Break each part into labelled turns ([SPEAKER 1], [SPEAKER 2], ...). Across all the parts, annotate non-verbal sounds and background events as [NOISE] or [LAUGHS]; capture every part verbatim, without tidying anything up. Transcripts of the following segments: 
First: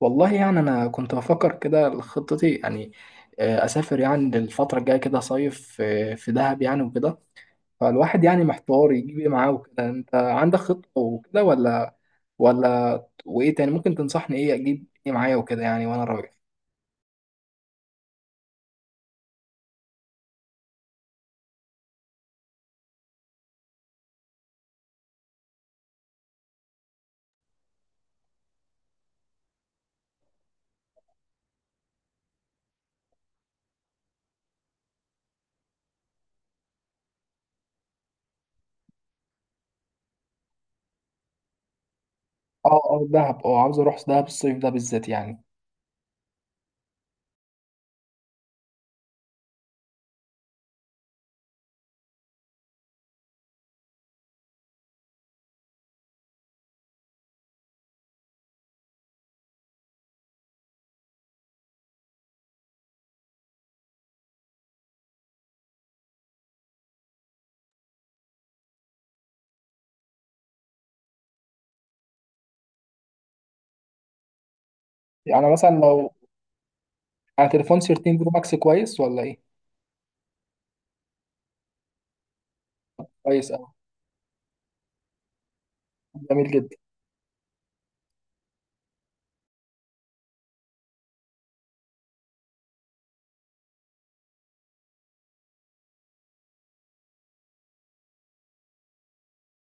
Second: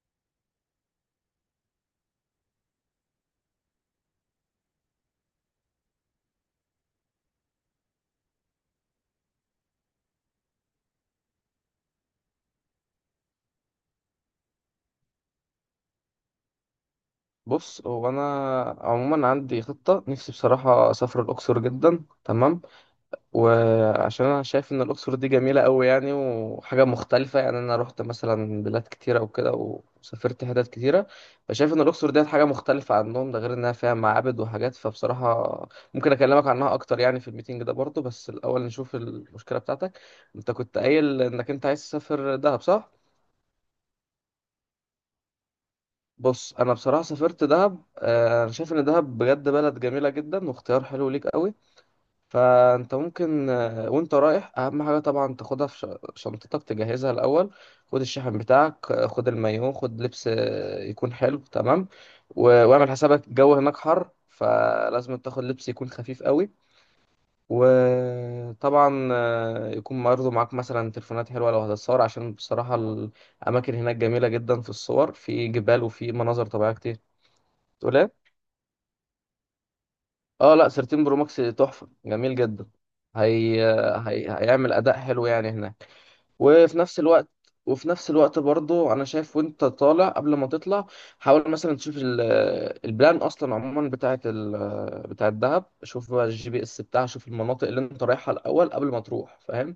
[SPEAKER 1] والله يعني انا كنت بفكر كده خطتي يعني آه، اسافر يعني للفتره الجايه كده صيف آه، في دهب يعني وكده. فالواحد يعني محتار يجيب ايه معاه وكده، انت عندك خطه وكده ولا ولا وايه تاني ممكن تنصحني ايه اجيب ايه معايا وكده يعني وانا رايح.
[SPEAKER 2] بص هو انا عموما عندي خطه نفسي بصراحه اسافر الاقصر جدا. تمام، وعشان انا شايف ان الاقصر دي جميله قوي يعني وحاجه مختلفه. يعني انا رحت مثلا بلاد كتيره وكده وسافرت حتت كتيره، فشايف ان الاقصر ديت حاجه مختلفه عنهم، ده غير انها فيها معابد وحاجات. فبصراحه ممكن اكلمك عنها اكتر يعني في الميتنج ده برضه، بس الاول نشوف المشكله بتاعتك. انت كنت قايل انك انت عايز تسافر دهب،
[SPEAKER 1] اه
[SPEAKER 2] صح؟
[SPEAKER 1] اه دهب، اه عاوز اروح دهب الصيف ده بالذات يعني.
[SPEAKER 2] بص، انا بصراحه سافرت دهب. آه، انا شايف ان دهب بجد بلد جميله جدا واختيار حلو ليك قوي. فانت ممكن آه، وانت رايح اهم حاجه طبعا تاخدها في ش- شنطتك تجهزها الاول. خد الشحن بتاعك، آه، خد المايو، خد لبس آه، يكون حلو تمام. و- واعمل حسابك الجو هناك حر، فلازم تاخد لبس يكون خفيف قوي. وطبعا آه، يكون برضه معاك مثلا تليفونات حلوه لو هتتصور، عشان بصراحه الاماكن هناك جميله جدا في الصور، في
[SPEAKER 1] يعني مثلا
[SPEAKER 2] جبال
[SPEAKER 1] لو
[SPEAKER 2] وفي مناظر طبيعيه كتير.
[SPEAKER 1] على تليفون
[SPEAKER 2] تقول؟
[SPEAKER 1] تلتاشر برو ماكس كويس ولا ايه؟
[SPEAKER 2] اه لا، ثلاثة عشر برو ماكس تحفه، جميل جدا.
[SPEAKER 1] كويس
[SPEAKER 2] هي...
[SPEAKER 1] قوي.
[SPEAKER 2] هي... هيعمل اداء حلو يعني هناك.
[SPEAKER 1] جميل جدا.
[SPEAKER 2] وفي نفس الوقت وفي نفس الوقت برضو انا شايف، وانت طالع قبل ما تطلع حاول مثلا تشوف ال... البلان اصلا عموما بتاعه ال... بتاعه دهب. شوف بقى الجي بي اس بتاعها، شوف المناطق اللي انت رايحها الاول قبل ما تروح، فاهم؟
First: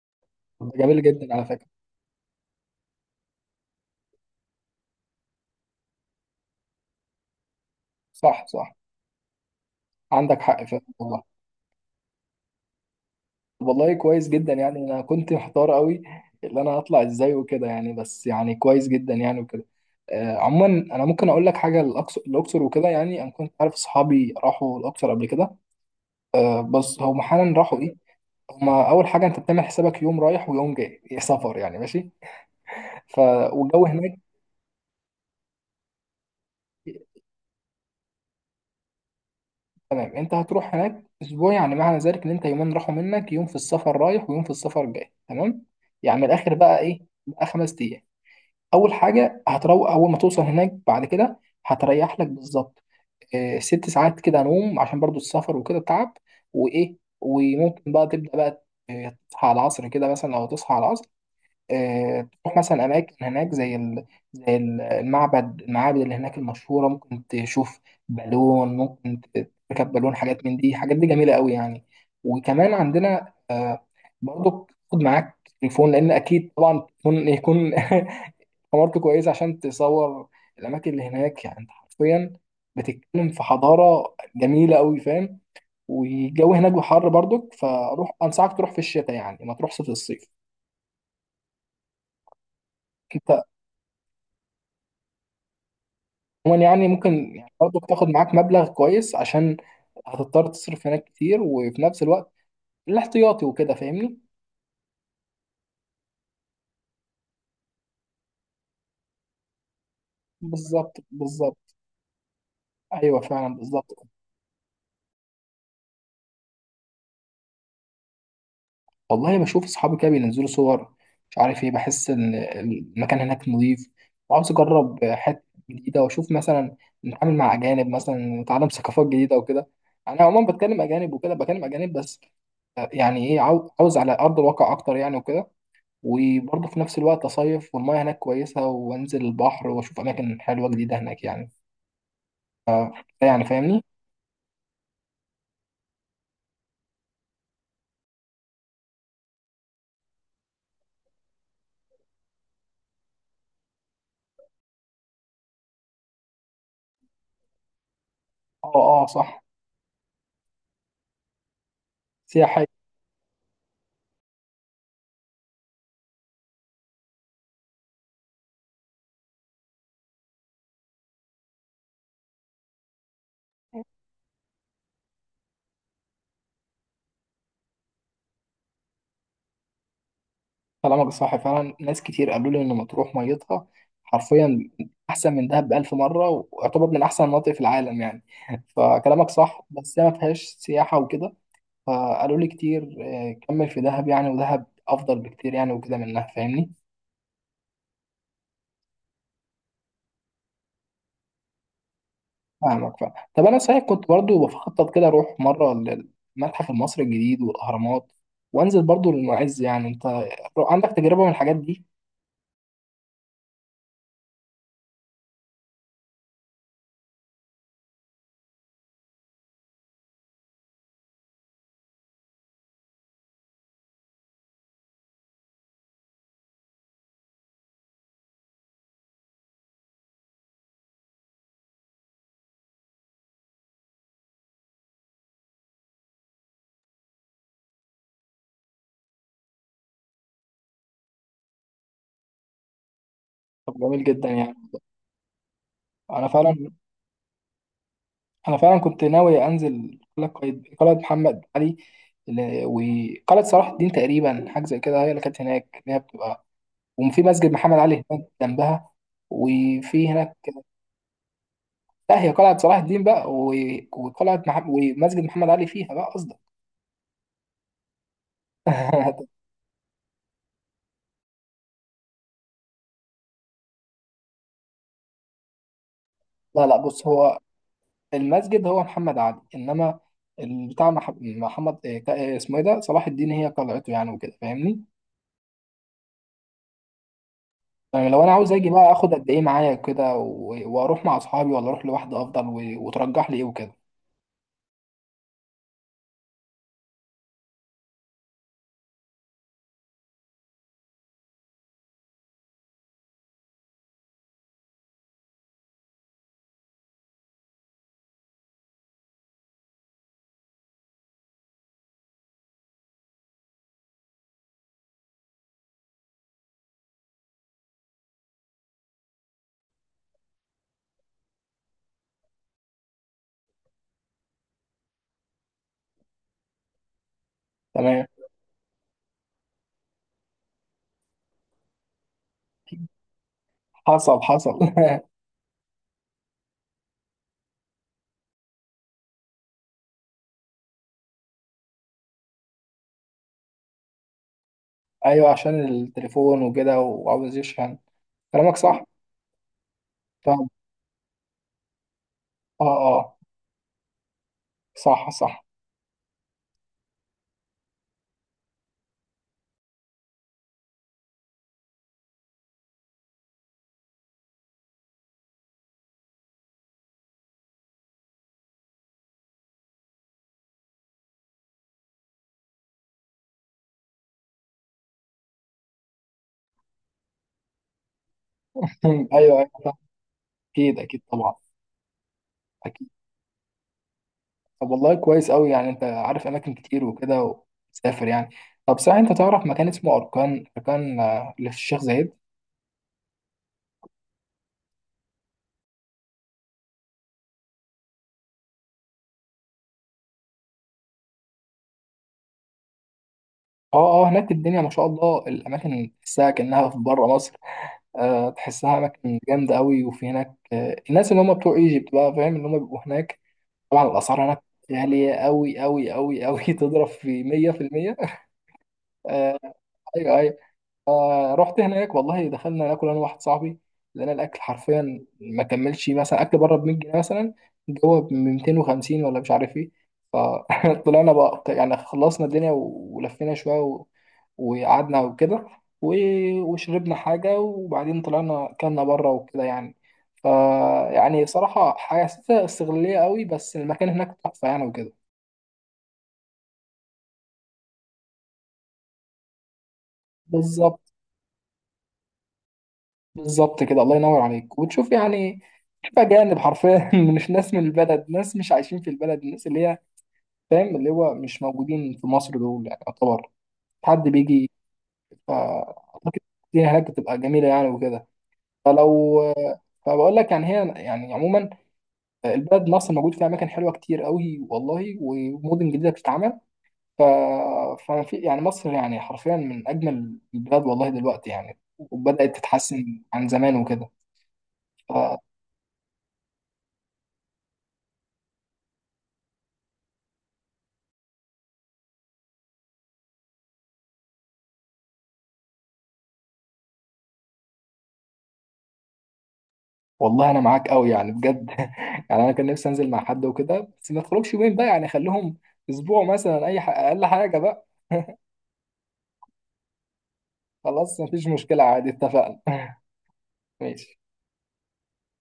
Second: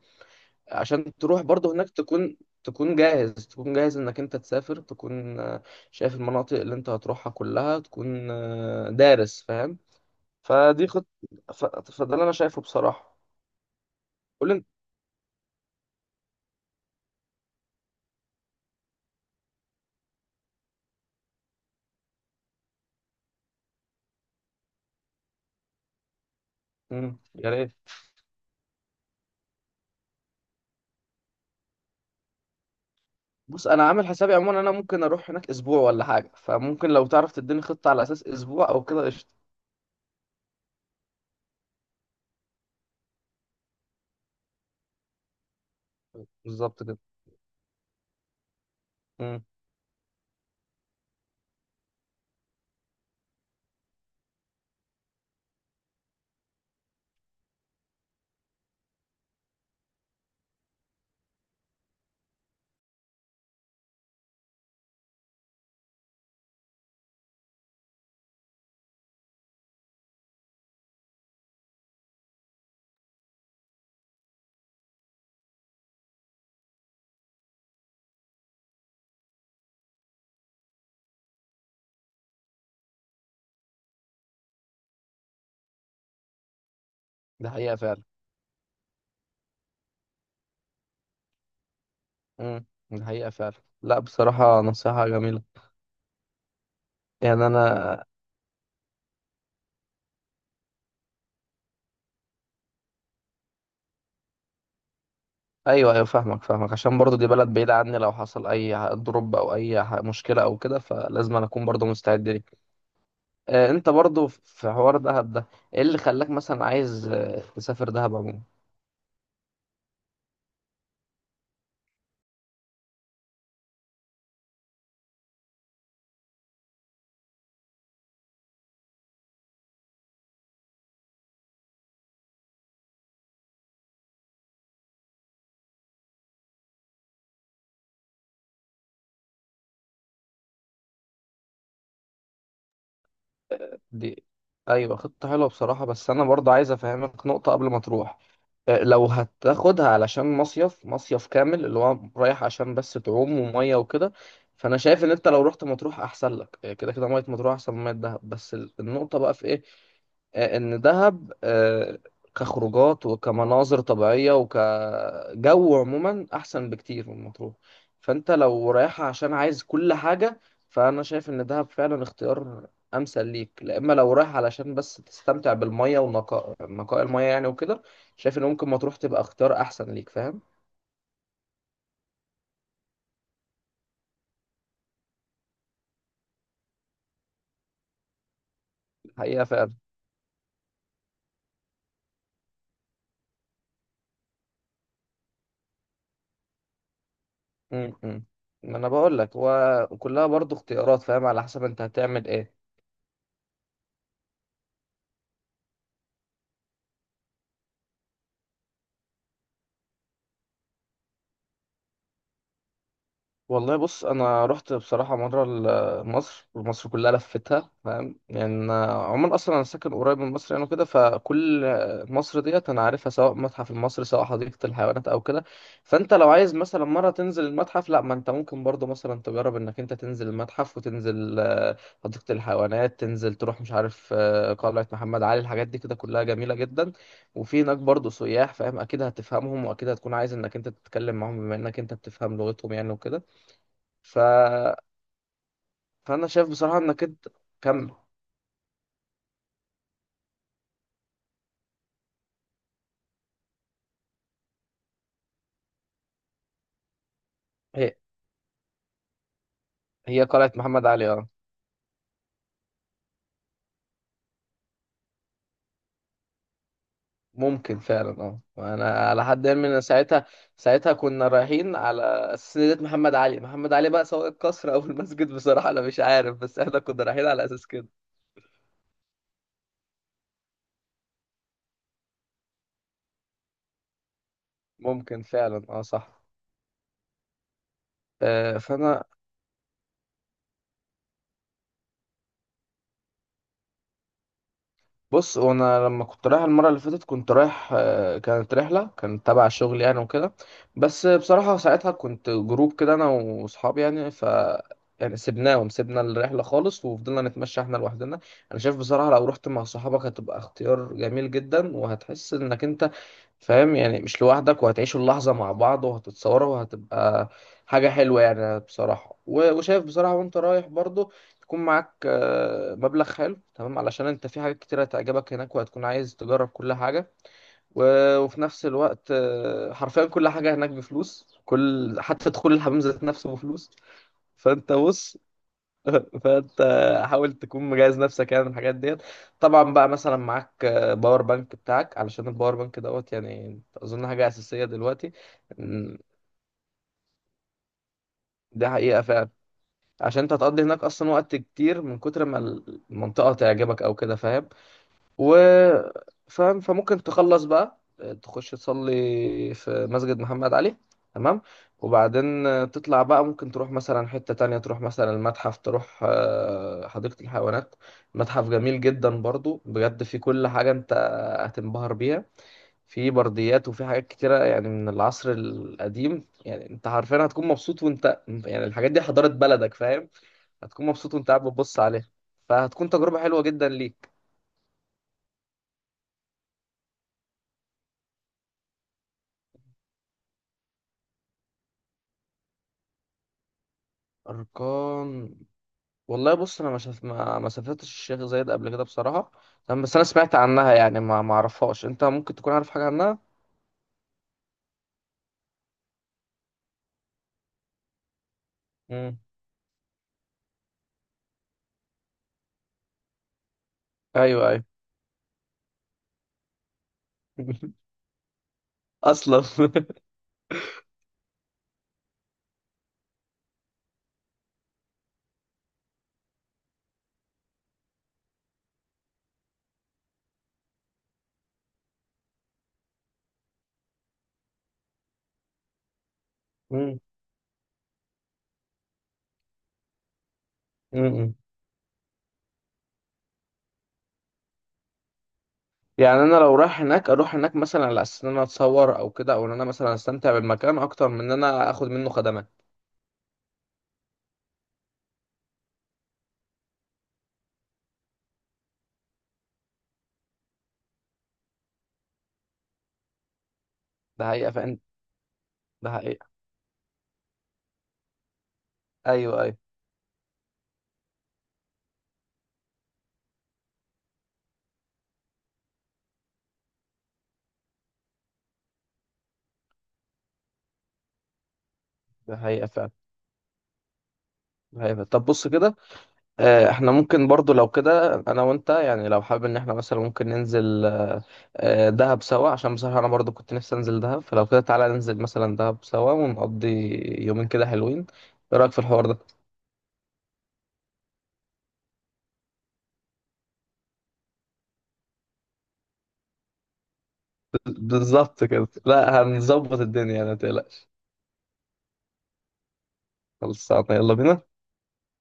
[SPEAKER 1] جميل
[SPEAKER 2] عشان
[SPEAKER 1] جدا
[SPEAKER 2] تروح
[SPEAKER 1] على فكرة.
[SPEAKER 2] برضو هناك تكون، تكون جاهز تكون جاهز انك انت تسافر، تكون آه، شايف المناطق اللي انت هتروحها كلها، تكون
[SPEAKER 1] صح صح.
[SPEAKER 2] آه، دارس فاهم.
[SPEAKER 1] عندك حق فعلا
[SPEAKER 2] فدي خط،
[SPEAKER 1] والله.
[SPEAKER 2] ف... فده اللي انا شايفه بصراحه.
[SPEAKER 1] والله كويس
[SPEAKER 2] قول
[SPEAKER 1] جدا
[SPEAKER 2] لي انت.
[SPEAKER 1] يعني انا كنت محتار قوي اللي انا هطلع ازاي وكده يعني، بس يعني كويس جدا يعني وكده. آه عموما انا ممكن اقول لك حاجه، الاقصر الاقصر وكده يعني انا كنت عارف اصحابي راحوا الاقصر قبل كده. آه بس
[SPEAKER 2] مم،
[SPEAKER 1] هم
[SPEAKER 2] يا
[SPEAKER 1] حالا
[SPEAKER 2] ريت.
[SPEAKER 1] راحوا ايه؟ هما اول حاجه انت بتعمل حسابك يوم رايح ويوم جاي إيه سفر يعني، ماشي. ف
[SPEAKER 2] بص انا
[SPEAKER 1] والجو
[SPEAKER 2] عامل
[SPEAKER 1] هناك.
[SPEAKER 2] حسابي عموما انا ممكن اروح هناك اسبوع ولا حاجه، فممكن لو تعرف تديني خطه على اساس اسبوع او كده قشطه.
[SPEAKER 1] تمام، انت هتروح هناك اسبوع يعني معنى ذلك ان انت يومين راحوا منك، يوم في السفر رايح ويوم في السفر جاي، تمام. يعني من الاخر بقى
[SPEAKER 2] بالظبط كده.
[SPEAKER 1] ايه؟ بقى خمس ايام. اول حاجه
[SPEAKER 2] امم.
[SPEAKER 1] هتروق اول ما توصل هناك، بعد كده هتريح لك بالظبط آه، ست ساعات كده نوم عشان برضو السفر وكده تعب. وايه وممكن بقى تبدا بقى آه، تصحى على العصر كده، مثلا لو تصحى على العصر آه، تروح مثلا اماكن هناك زي ال... زي ال- المعبد المعابد اللي هناك المشهوره، ممكن تشوف بالون، ممكن ت- تركب بالون، حاجات من دي حاجات دي جميله قوي يعني. وكمان عندنا آه، برضو، خد معاك تليفون لان اكيد طبعا تليفون يكون [LAUGHS] حمارته كويسة عشان تصور الأماكن اللي هناك. يعني أنت حرفيا بتتكلم في حضارة جميلة أوي، فاهم؟ والجو هناك حر
[SPEAKER 2] ده
[SPEAKER 1] برضك،
[SPEAKER 2] حقيقه فعلا.
[SPEAKER 1] فروح أنصحك تروح في الشتاء يعني ما تروحش في الصيف.
[SPEAKER 2] امم. ده حقيقه
[SPEAKER 1] أنت
[SPEAKER 2] فعلا. لا بصراحه نصيحه جميله.
[SPEAKER 1] عموما يعني ممكن
[SPEAKER 2] يعني
[SPEAKER 1] يعني برضك
[SPEAKER 2] انا.
[SPEAKER 1] تاخد معاك مبلغ كويس، عشان هتضطر تصرف هناك كتير وفي نفس الوقت الاحتياطي وكده، فاهمني؟
[SPEAKER 2] ايوه ايوه، فاهمك فاهمك عشان برضو دي بلد بعيده عني، لو حصل اي دروب او اي ح- مشكله او كده،
[SPEAKER 1] بالظبط
[SPEAKER 2] فلازم أنا اكون
[SPEAKER 1] بالظبط.
[SPEAKER 2] برضو مستعد ليه.
[SPEAKER 1] أيوه فعلا
[SPEAKER 2] آه، انت
[SPEAKER 1] بالظبط.
[SPEAKER 2] برضو في حوار دهب ده، ايه اللي خلاك مثلا عايز آه، تسافر دهب عموما؟
[SPEAKER 1] والله بشوف اصحابي كده بينزلوا صور مش عارف ايه، بحس ان المكان هناك نظيف وعاوز اجرب حته جديده، واشوف مثلا نتعامل مع اجانب مثلا، نتعلم ثقافات جديده وكده. انا عموما بتكلم اجانب وكده، بكلم اجانب بس آه، يعني ايه، عاو- عاوز على ارض الواقع اكتر يعني وكده. وبرضه في نفس الوقت اصيف، والمياه هناك كويسه وانزل البحر واشوف اماكن حلوه جديده هناك يعني. يعني فاهمني؟
[SPEAKER 2] دي ايوه خطة حلوة بصراحة، بس انا برضه عايز افهمك نقطة قبل ما تروح. آه، لو هتاخدها علشان مصيف، مصيف كامل اللي هو رايح عشان بس تعوم ومية وكده، فانا شايف ان انت لو رحت مطروح احسن لك. آه، كده كده مية مطروح احسن من مية دهب، بس
[SPEAKER 1] اه
[SPEAKER 2] ال-
[SPEAKER 1] اه
[SPEAKER 2] النقطة بقى
[SPEAKER 1] صح.
[SPEAKER 2] في ايه؟ آه، ان دهب آه،
[SPEAKER 1] سياحه.
[SPEAKER 2] كخروجات وكمناظر طبيعيه وكجو عموما احسن بكتير من مطروح. فانت لو رايحه عشان عايز كل حاجه، فانا شايف ان دهب فعلا اختيار امثل ليك. لا اما لو رايح علشان بس تستمتع بالميه ونقاء نقاء الميه يعني وكده، شايف ان ممكن مطروح تبقى اختيار احسن ليك، فاهم؟
[SPEAKER 1] كلامك صح فعلا، ناس كتير قالوا لي ان مطروح ميتها حرفيا احسن من دهب بألف مرة، ويعتبر من احسن المناطق في العالم يعني. فكلامك
[SPEAKER 2] الحقيقه
[SPEAKER 1] صح
[SPEAKER 2] فعلا.
[SPEAKER 1] بس هي ما فيهاش سياحة وكده. فقالوا لي كتير آه، كمل في دهب يعني ودهب افضل بكتير يعني وكده منها، فاهمني؟
[SPEAKER 2] م- م. ما انا بقول لك هو كلها برضو اختيارات، فاهم؟ على حسب انت هتعمل ايه.
[SPEAKER 1] فاهمك فاهم. طب انا صحيح كنت برضو بخطط كده اروح مرة للمتحف المصري الجديد والاهرامات، وانزل برضو للمعز يعني. انت عندك تجربة من الحاجات دي؟
[SPEAKER 2] والله بص، انا رحت بصراحه مره ل- مصر، ومصر كلها لفتها فاهم؟ يعني أنا عموما اصلا انا ساكن قريب من مصر يعني وكده، فكل مصر ديت انا عارفها، سواء متحف المصري سواء حديقه الحيوانات او كده. فانت لو عايز مثلا مره تنزل المتحف، لا ما انت ممكن برضو مثلا تجرب انك انت تنزل المتحف وتنزل آه، حديقه الحيوانات، تنزل تروح مش عارف آه، قلعه محمد علي، الحاجات دي كده كلها جميله جدا. وفي هناك برضو سياح فاهم، اكيد هتفهمهم واكيد هتكون عايز انك انت تتكلم معاهم بما انك انت بتفهم لغتهم يعني وكده.
[SPEAKER 1] طب جميل
[SPEAKER 2] ف...
[SPEAKER 1] جدا يعني.
[SPEAKER 2] فانا
[SPEAKER 1] انا
[SPEAKER 2] شايف
[SPEAKER 1] فعلا.
[SPEAKER 2] بصراحه انك انت كمل.
[SPEAKER 1] انا فعلا كنت ناوي انزل قلعه قايد- قلعه محمد علي، ال- وقلعه صلاح الدين، تقريبا حاجه زي كده هي اللي كانت هناك اللي هي بتبقى، وفي مسجد محمد
[SPEAKER 2] هي
[SPEAKER 1] علي هناك جنبها. وفي
[SPEAKER 2] هي
[SPEAKER 1] هناك.
[SPEAKER 2] قلعه محمد علي اه.
[SPEAKER 1] لا، هي قلعه صلاح الدين بقى و- وقلعه مح... ومسجد محمد علي فيها بقى قصدك.
[SPEAKER 2] ممكن فعلا اه. وانا على
[SPEAKER 1] [LAUGHS]
[SPEAKER 2] حد علمي ان ساعتها، ساعتها كنا رايحين على اساس إن ديت محمد علي. محمد علي بقى سواء القصر [LAUGHS] او المسجد بصراحه انا مش عارف، بس
[SPEAKER 1] لا لا،
[SPEAKER 2] احنا كنا
[SPEAKER 1] بص
[SPEAKER 2] رايحين
[SPEAKER 1] هو
[SPEAKER 2] على اساس كده.
[SPEAKER 1] المسجد هو محمد علي، انما بتاع محمد إيه، اسمه ايه ده، صلاح الدين هي قلعته يعني وكده فاهمني؟
[SPEAKER 2] ممكن فعلا اه، صح.
[SPEAKER 1] يعني لو انا عاوز
[SPEAKER 2] آه،
[SPEAKER 1] اجي بقى
[SPEAKER 2] فانا
[SPEAKER 1] اخد قد ايه معايا كده و- واروح مع اصحابي ولا اروح لوحدي افضل، و- وترجح لي ايه وكده.
[SPEAKER 2] بص، هو انا لما كنت رايح المره اللي فاتت كنت رايح آه، كانت رحله كانت تبع الشغل يعني وكده. بس بصراحه ساعتها كنت جروب كده انا واصحابي يعني، ف يعني سيبناهم، سيبنا الرحله خالص وفضلنا نتمشى احنا لوحدنا. انا شايف بصراحه لو رحت مع صحابك هتبقى اختيار جميل جدا، وهتحس انك انت فاهم يعني مش لوحدك، وهتعيشوا اللحظه مع بعض وهتتصوروا وهتبقى حاجه حلوه يعني بصراحه. و- وشايف بصراحه وانت رايح برضو تكون معاك آه، مبلغ حلو تمام، علشان انت في حاجات كتيرة هتعجبك هناك، وهتكون عايز تجرب كل حاجة.
[SPEAKER 1] تمام.
[SPEAKER 2] و- وفي نفس الوقت آه، حرفيا كل حاجة هناك بفلوس، كل حتى دخول الحمام ذات نفسه بفلوس.
[SPEAKER 1] حصل حصل.
[SPEAKER 2] فانت بص [LAUGHS] فانت حاول تكون مجهز نفسك يعني من الحاجات ديت. طبعا بقى مثلا معاك آه، باور بانك بتاعك، علشان الباور بانك دوت يعني اظن حاجة أساسية
[SPEAKER 1] [LAUGHS]
[SPEAKER 2] دلوقتي.
[SPEAKER 1] ايوه عشان
[SPEAKER 2] م،
[SPEAKER 1] التليفون وكده وعاوز يشحن. كلامك
[SPEAKER 2] ده
[SPEAKER 1] صح.
[SPEAKER 2] حقيقة فعلا. عشان انت
[SPEAKER 1] فاهم.
[SPEAKER 2] هتقضي هناك اصلا وقت كتير من كتر ما
[SPEAKER 1] اه اه.
[SPEAKER 2] المنطقة تعجبك او كده، فاهم؟
[SPEAKER 1] صح
[SPEAKER 2] و
[SPEAKER 1] صح.
[SPEAKER 2] فاهم، فممكن تخلص بقى تخش تصلي في مسجد محمد علي، تمام. وبعدين تطلع بقى، ممكن تروح مثلا حتة تانية، تروح مثلا المتحف، تروح آه، حديقة الحيوانات. متحف جميل جدا برضو بجد، فيه كل حاجة انت هتنبهر بيها، في برديات وفي حاجات كتيرة يعني من العصر القديم. يعني انت عارفين هتكون مبسوط، وانت يعني
[SPEAKER 1] [LAUGHS]
[SPEAKER 2] الحاجات دي حضارة
[SPEAKER 1] ايوه ايوه فاهم.
[SPEAKER 2] بلدك، فاهم؟
[SPEAKER 1] اكيد
[SPEAKER 2] هتكون
[SPEAKER 1] اكيد
[SPEAKER 2] مبسوط وانت
[SPEAKER 1] طبعا.
[SPEAKER 2] قاعد بتبص عليها،
[SPEAKER 1] اكيد.
[SPEAKER 2] فهتكون تجربة حلوة جدا ليك.
[SPEAKER 1] طب والله كويس قوي يعني، انت عارف اماكن كتير وكده وتسافر يعني. طب صحيح، انت تعرف مكان اسمه اركان اركان آه، اللي في الشيخ زايد؟
[SPEAKER 2] أركان. والله بص انا ما شف... ما ما سافرتش الشيخ زايد قبل كده بصراحه. تمام، بس انا سمعت عنها يعني، ما ما اعرفهاش، انت ممكن تكون عارف حاجه عنها.
[SPEAKER 1] اه اه، هناك الدنيا ما شاء الله، الاماكن تحسها كانها في بره مصر آه، تحسها اماكن
[SPEAKER 2] امم.
[SPEAKER 1] جامده قوي، وفي هناك آه، الناس اللي هم بتوع ايجيبت بقى فاهم، اللي هم بيبقوا هناك. طبعا الاسعار هناك
[SPEAKER 2] ايوه ايوه.
[SPEAKER 1] غاليه قوي قوي قوي قوي [LAUGHS] تضرب في
[SPEAKER 2] [LAUGHS]
[SPEAKER 1] مية في المية. آه،
[SPEAKER 2] اصلا [LAUGHS]
[SPEAKER 1] ايوه ايوه. آه رحت هناك والله، دخلنا ناكل انا واحد صاحبي، لقينا الاكل حرفيا ما كملش، مثلا اكل بره ب مية جنيه مثلا جوه ب ميتين وخمسين ولا مش عارف ايه. فطلعنا [LAUGHS] بقى يعني، خلصنا الدنيا و- ولفينا شويه و... وقعدنا وكده و... وشربنا
[SPEAKER 2] مم.
[SPEAKER 1] حاجه، وبعدين طلعنا كلنا بره وكده يعني. ف يعني
[SPEAKER 2] مم.
[SPEAKER 1] صراحه حسيتها استغلاليه قوي، بس المكان هناك تحفه يعني وكده.
[SPEAKER 2] يعني انا لو رايح هناك اروح هناك مثلا على اساس ان انا اتصور او كده، او ان انا مثلا استمتع بالمكان
[SPEAKER 1] بالظبط.
[SPEAKER 2] اكتر من ان انا اخد منه خدمات.
[SPEAKER 1] بالظبط كده الله ينور عليك وتشوف يعني. تشوف أجانب حرفيا [LAUGHS] مش ناس من البلد، ناس مش عايشين في البلد، الناس اللي هي فاهم اللي هو مش موجودين في مصر دول، يعني يعتبر حد
[SPEAKER 2] ده
[SPEAKER 1] بيجي.
[SPEAKER 2] حقيقه فعلا. ده
[SPEAKER 1] فأعتقد
[SPEAKER 2] حقيقه.
[SPEAKER 1] الدنيا هناك بتبقى جميلة يعني وكده. فلو.
[SPEAKER 2] ايوه ايوه.
[SPEAKER 1] فبقول لك يعني، هي يعني عموما البلد مصر موجود فيها أماكن حلوة كتير قوي والله، ومدن جديدة بتتعمل. ف... فما في يعني مصر يعني حرفيا من أجمل البلاد والله دلوقتي يعني، وبدأت
[SPEAKER 2] ده حقيقه فعلا.
[SPEAKER 1] تتحسن عن زمان وكده.
[SPEAKER 2] ده حقيقه فعلا. طب بص كده آه، احنا ممكن برضو لو كده انا وانت يعني، لو حابب ان احنا مثلا ممكن ننزل آه، آه، دهب سوا، عشان بصراحة انا برضو كنت نفسي انزل دهب. فلو كده تعالى ننزل مثلا دهب سوا ونقضي يومين كده حلوين، ايه رأيك في الحوار ده؟
[SPEAKER 1] والله انا معاك قوي يعني بجد [LAUGHS] يعني، انا كان نفسي انزل مع حد وكده بس ما تخرجش يومين بقى يعني، خليهم اسبوع مثلا، اي ح... اقل حاجه بقى.
[SPEAKER 2] [LAUGHS] بالظبط كده، لا هنظبط الدنيا ما تقلقش.
[SPEAKER 1] خلاص مفيش مشكله عادي اتفقنا. [LAUGHS]
[SPEAKER 2] خلصانة،
[SPEAKER 1] ماشي.
[SPEAKER 2] يلا بينا.